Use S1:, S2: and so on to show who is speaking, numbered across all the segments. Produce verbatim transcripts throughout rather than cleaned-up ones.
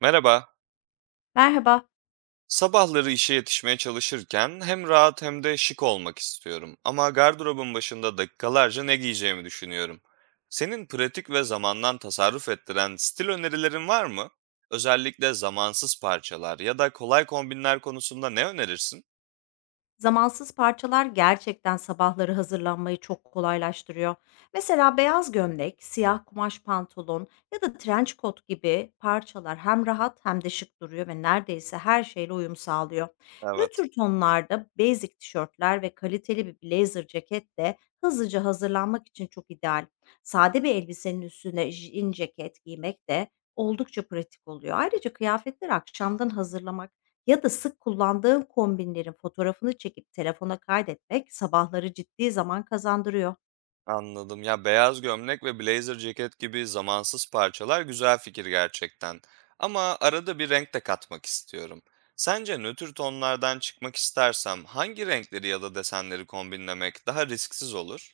S1: Merhaba.
S2: Merhaba.
S1: Sabahları işe yetişmeye çalışırken hem rahat hem de şık olmak istiyorum. Ama gardırobun başında dakikalarca ne giyeceğimi düşünüyorum. Senin pratik ve zamandan tasarruf ettiren stil önerilerin var mı? Özellikle zamansız parçalar ya da kolay kombinler konusunda ne önerirsin?
S2: Zamansız parçalar gerçekten sabahları hazırlanmayı çok kolaylaştırıyor. Mesela beyaz gömlek, siyah kumaş pantolon ya da trench coat gibi parçalar hem rahat hem de şık duruyor ve neredeyse her şeyle uyum sağlıyor.
S1: Evet.
S2: Nötr tonlarda basic tişörtler ve kaliteli bir blazer ceket de hızlıca hazırlanmak için çok ideal. Sade bir elbisenin üstüne jean ceket giymek de oldukça pratik oluyor. Ayrıca kıyafetleri akşamdan hazırlamak ya da sık kullandığın kombinlerin fotoğrafını çekip telefona kaydetmek sabahları ciddi zaman kazandırıyor.
S1: Anladım. Ya, beyaz gömlek ve blazer ceket gibi zamansız parçalar güzel fikir gerçekten. Ama arada bir renk de katmak istiyorum. Sence nötr tonlardan çıkmak istersem hangi renkleri ya da desenleri kombinlemek daha risksiz olur?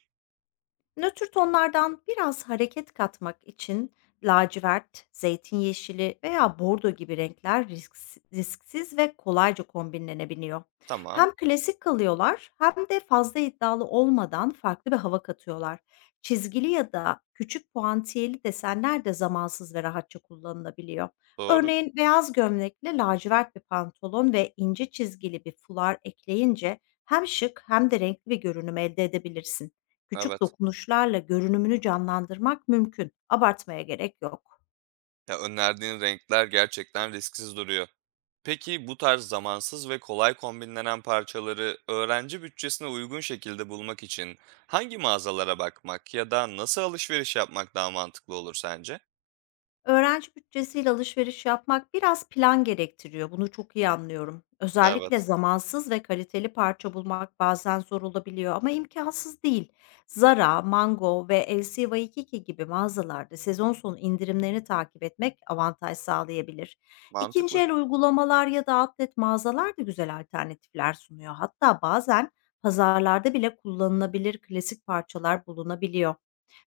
S2: Nötr tonlardan biraz hareket katmak için lacivert, zeytin yeşili veya bordo gibi renkler risks- risksiz ve kolayca kombinlenebiliyor.
S1: Tamam,
S2: Hem klasik kalıyorlar hem de fazla iddialı olmadan farklı bir hava katıyorlar. Çizgili ya da küçük puantiyeli desenler de zamansız ve rahatça kullanılabiliyor.
S1: doğru.
S2: Örneğin beyaz gömlekle lacivert bir pantolon ve ince çizgili bir fular ekleyince hem şık hem de renkli bir görünüm elde edebilirsin. Küçük
S1: Evet.
S2: dokunuşlarla görünümünü canlandırmak mümkün. Abartmaya gerek yok.
S1: Ya, önerdiğin renkler gerçekten risksiz duruyor. Peki bu tarz zamansız ve kolay kombinlenen parçaları öğrenci bütçesine uygun şekilde bulmak için hangi mağazalara bakmak ya da nasıl alışveriş yapmak daha mantıklı olur sence?
S2: Öğrenci bütçesiyle alışveriş yapmak biraz plan gerektiriyor. Bunu çok iyi anlıyorum. Özellikle
S1: Evet,
S2: zamansız ve kaliteli parça bulmak bazen zor olabiliyor ama imkansız değil. Zara, Mango ve l c y iki gibi mağazalarda sezon sonu indirimlerini takip etmek avantaj sağlayabilir. İkinci
S1: mantıklı.
S2: el uygulamalar ya da outlet mağazalar da güzel alternatifler sunuyor. Hatta bazen pazarlarda bile kullanılabilir klasik parçalar bulunabiliyor.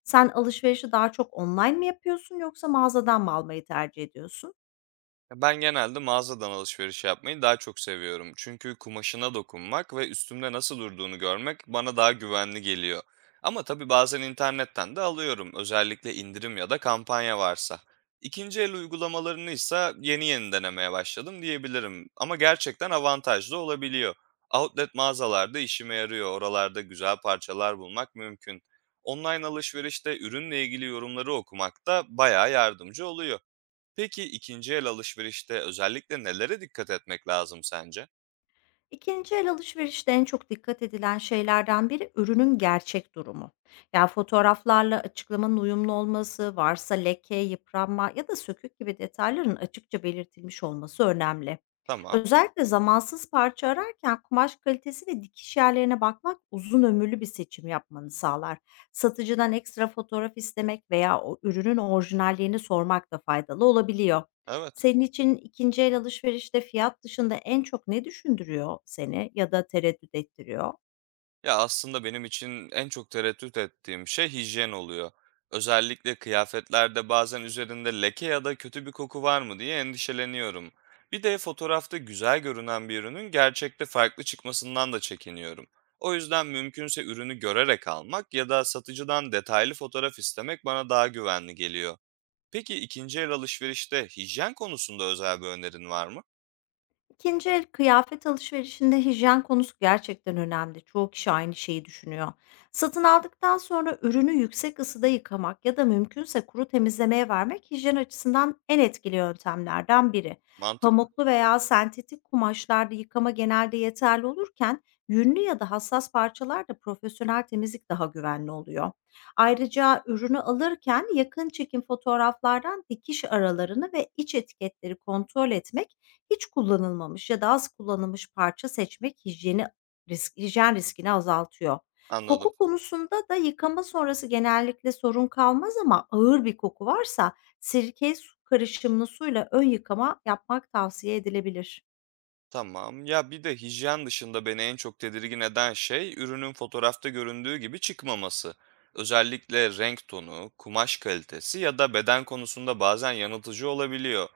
S2: Sen alışverişi daha çok online mi yapıyorsun yoksa mağazadan mı almayı tercih ediyorsun?
S1: Ya, ben genelde mağazadan alışveriş yapmayı daha çok seviyorum, çünkü kumaşına dokunmak ve üstümde nasıl durduğunu görmek bana daha güvenli geliyor. Ama tabii bazen internetten de alıyorum, özellikle indirim ya da kampanya varsa. İkinci el uygulamalarını ise yeni yeni denemeye başladım diyebilirim. Ama gerçekten avantajlı olabiliyor. Outlet mağazalarda işime yarıyor. Oralarda güzel parçalar bulmak mümkün. Online alışverişte ürünle ilgili yorumları okumak da bayağı yardımcı oluyor. Peki, ikinci el alışverişte özellikle nelere dikkat etmek lazım sence?
S2: İkinci el alışverişte en çok dikkat edilen şeylerden biri ürünün gerçek durumu. Yani fotoğraflarla açıklamanın uyumlu olması, varsa leke, yıpranma ya da sökük gibi detayların açıkça belirtilmiş olması önemli.
S1: Tamam,
S2: Özellikle zamansız parça ararken kumaş kalitesi ve dikiş yerlerine bakmak uzun ömürlü bir seçim yapmanı sağlar. Satıcıdan ekstra fotoğraf istemek veya o ürünün orijinalliğini sormak da faydalı olabiliyor.
S1: evet.
S2: Senin için ikinci el alışverişte fiyat dışında en çok ne düşündürüyor seni ya da tereddüt ettiriyor?
S1: Ya, aslında benim için en çok tereddüt ettiğim şey hijyen oluyor. Özellikle kıyafetlerde bazen üzerinde leke ya da kötü bir koku var mı diye endişeleniyorum. Bir de fotoğrafta güzel görünen bir ürünün gerçekte farklı çıkmasından da çekiniyorum. O yüzden mümkünse ürünü görerek almak ya da satıcıdan detaylı fotoğraf istemek bana daha güvenli geliyor. Peki ikinci el alışverişte hijyen konusunda özel bir önerin var mı?
S2: İkinci el kıyafet alışverişinde hijyen konusu gerçekten önemli. Çoğu kişi aynı şeyi düşünüyor. Satın aldıktan sonra ürünü yüksek ısıda yıkamak ya da mümkünse kuru temizlemeye vermek hijyen açısından en etkili yöntemlerden biri.
S1: Mantıklı,
S2: Pamuklu veya sentetik kumaşlarda yıkama genelde yeterli olurken yünlü ya da hassas parçalarda profesyonel temizlik daha güvenli oluyor. Ayrıca ürünü alırken yakın çekim fotoğraflardan dikiş aralarını ve iç etiketleri kontrol etmek, hiç kullanılmamış ya da az kullanılmış parça seçmek hijyeni risk hijyen riskini azaltıyor.
S1: anladım.
S2: Koku konusunda da yıkama sonrası genellikle sorun kalmaz, ama ağır bir koku varsa sirke su karışımlı suyla ön yıkama yapmak tavsiye edilebilir.
S1: Tamam. Ya bir de hijyen dışında beni en çok tedirgin eden şey ürünün fotoğrafta göründüğü gibi çıkmaması. Özellikle renk tonu, kumaş kalitesi ya da beden konusunda bazen yanıltıcı olabiliyor.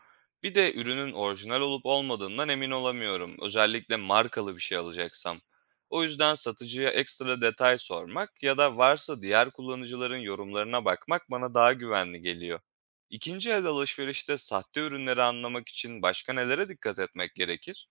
S1: Bir de ürünün orijinal olup olmadığından emin olamıyorum, özellikle markalı bir şey alacaksam. O yüzden satıcıya ekstra detay sormak ya da varsa diğer kullanıcıların yorumlarına bakmak bana daha güvenli geliyor. İkinci el alışverişte sahte ürünleri anlamak için başka nelere dikkat etmek gerekir?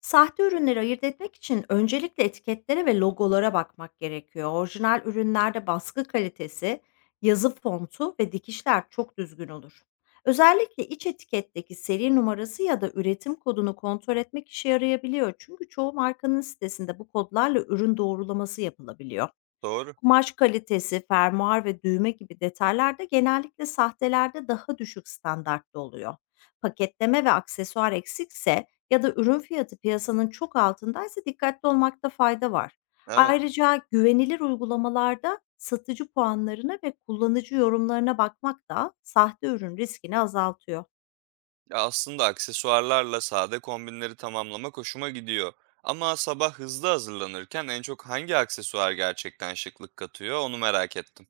S2: Sahte ürünleri ayırt etmek için öncelikle etiketlere ve logolara bakmak gerekiyor. Orijinal ürünlerde baskı kalitesi, yazı fontu ve dikişler çok düzgün olur. Özellikle iç etiketteki seri numarası ya da üretim kodunu kontrol etmek işe yarayabiliyor, çünkü çoğu markanın sitesinde bu kodlarla ürün doğrulaması yapılabiliyor.
S1: Doğru.
S2: Kumaş kalitesi, fermuar ve düğme gibi detaylar da genellikle sahtelerde daha düşük standartta oluyor. Paketleme ve aksesuar eksikse ya da ürün fiyatı piyasanın çok altındaysa dikkatli olmakta fayda var.
S1: Evet.
S2: Ayrıca güvenilir uygulamalarda satıcı puanlarına ve kullanıcı yorumlarına bakmak da sahte ürün riskini azaltıyor.
S1: Ya, aslında aksesuarlarla sade kombinleri tamamlamak hoşuma gidiyor. Ama sabah hızlı hazırlanırken en çok hangi aksesuar gerçekten şıklık katıyor onu merak ettim.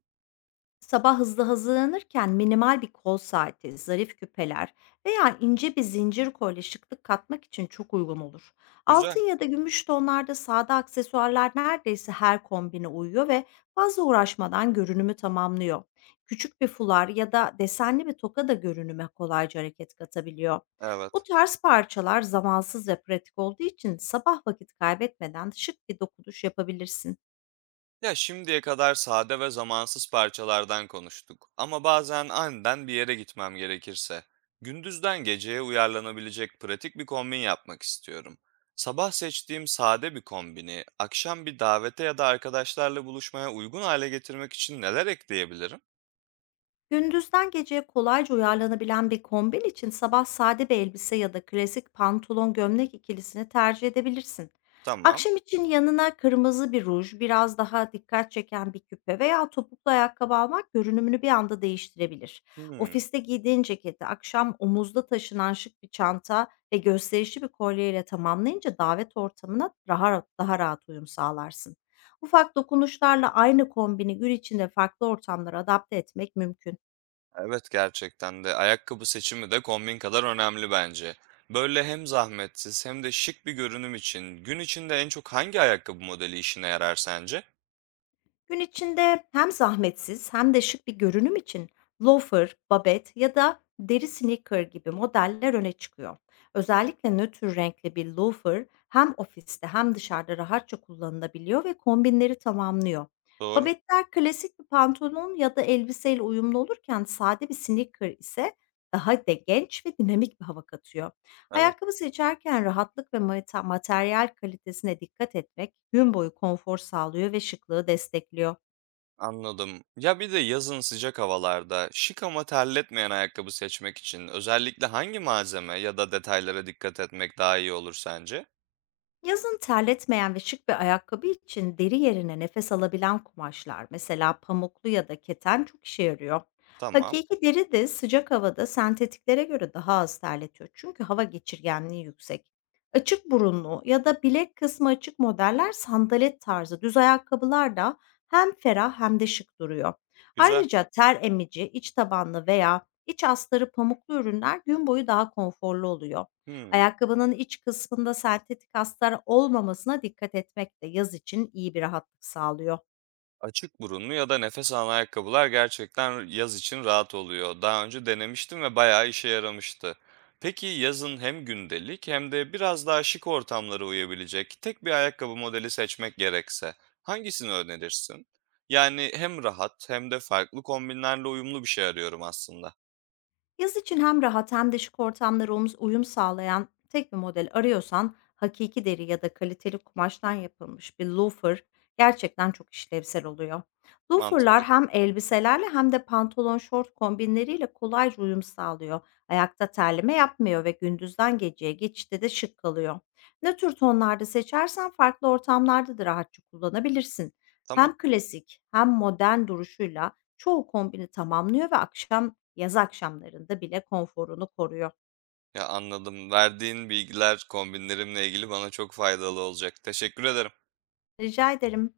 S2: Sabah hızlı hazırlanırken minimal bir kol saati, zarif küpeler veya ince bir zincir kolye şıklık katmak için çok uygun olur.
S1: Güzel.
S2: Altın ya da gümüş tonlarda sade aksesuarlar neredeyse her kombine uyuyor ve fazla uğraşmadan görünümü tamamlıyor. Küçük bir fular ya da desenli bir toka da görünüme kolayca hareket katabiliyor. Bu
S1: Evet.
S2: tarz parçalar zamansız ve pratik olduğu için sabah vakit kaybetmeden şık bir dokunuş yapabilirsin.
S1: Ya şimdiye kadar sade ve zamansız parçalardan konuştuk, ama bazen aniden bir yere gitmem gerekirse gündüzden geceye uyarlanabilecek pratik bir kombin yapmak istiyorum. Sabah seçtiğim sade bir kombini, akşam bir davete ya da arkadaşlarla buluşmaya uygun hale getirmek için neler ekleyebilirim?
S2: Gündüzden geceye kolayca uyarlanabilen bir kombin için sabah sade bir elbise ya da klasik pantolon gömlek ikilisini tercih edebilirsin.
S1: Tamam.
S2: Akşam için yanına kırmızı bir ruj, biraz daha dikkat çeken bir küpe veya topuklu ayakkabı almak görünümünü bir anda değiştirebilir.
S1: Hmm,
S2: Ofiste giydiğin ceketi akşam omuzda taşınan şık bir çanta ve gösterişli bir kolyeyle tamamlayınca davet ortamına daha rahat, daha rahat uyum sağlarsın. Ufak dokunuşlarla aynı kombini gün içinde farklı ortamlara adapte etmek mümkün.
S1: evet, gerçekten de ayakkabı seçimi de kombin kadar önemli bence. Böyle hem zahmetsiz hem de şık bir görünüm için gün içinde en çok hangi ayakkabı modeli işine yarar sence?
S2: Gün içinde hem zahmetsiz hem de şık bir görünüm için loafer, babet ya da deri sneaker gibi modeller öne çıkıyor. Özellikle nötr renkli bir loafer hem ofiste hem dışarıda rahatça kullanılabiliyor ve kombinleri tamamlıyor.
S1: Doğru.
S2: Babetler klasik bir pantolon ya da elbiseyle uyumlu olurken, sade bir sneaker ise daha de genç ve dinamik bir hava katıyor.
S1: Evet,
S2: Ayakkabı seçerken rahatlık ve mate- materyal kalitesine dikkat etmek gün boyu konfor sağlıyor ve şıklığı destekliyor.
S1: anladım. Ya bir de yazın sıcak havalarda şık ama terletmeyen ayakkabı seçmek için özellikle hangi malzeme ya da detaylara dikkat etmek daha iyi olur sence?
S2: Yazın terletmeyen ve şık bir ayakkabı için deri yerine nefes alabilen kumaşlar, mesela pamuklu ya da keten çok işe yarıyor.
S1: Tamam,
S2: Hakiki deri de sıcak havada sentetiklere göre daha az terletiyor, çünkü hava geçirgenliği yüksek. Açık burunlu ya da bilek kısmı açık modeller, sandalet tarzı düz ayakkabılar da hem ferah hem de şık duruyor.
S1: güzel.
S2: Ayrıca ter emici, iç tabanlı veya iç astarı pamuklu ürünler gün boyu daha konforlu oluyor.
S1: Hmm.
S2: Ayakkabının iç kısmında sentetik astar olmamasına dikkat etmek de yaz için iyi bir rahatlık sağlıyor.
S1: Açık burunlu ya da nefes alan ayakkabılar gerçekten yaz için rahat oluyor. Daha önce denemiştim ve bayağı işe yaramıştı. Peki yazın hem gündelik hem de biraz daha şık ortamlara uyabilecek tek bir ayakkabı modeli seçmek gerekse hangisini önerirsin? Yani hem rahat hem de farklı kombinlerle uyumlu bir şey arıyorum aslında.
S2: Yaz için hem rahat hem de şık ortamlara omuz- uyum sağlayan tek bir model arıyorsan, hakiki deri ya da kaliteli kumaştan yapılmış bir loafer gerçekten çok işlevsel oluyor. Loaferlar
S1: Mantıklı.
S2: hem elbiselerle hem de pantolon şort kombinleriyle kolayca uyum sağlıyor. Ayakta terleme yapmıyor ve gündüzden geceye geçişte de şık kalıyor. Ne tür tonlarda seçersen farklı ortamlarda da rahatça kullanabilirsin.
S1: Tamam.
S2: Hem klasik hem modern duruşuyla çoğu kombini tamamlıyor ve akşam, yaz akşamlarında bile konforunu koruyor.
S1: Ya, anladım. Verdiğin bilgiler kombinlerimle ilgili bana çok faydalı olacak. Teşekkür ederim.
S2: Rica ederim.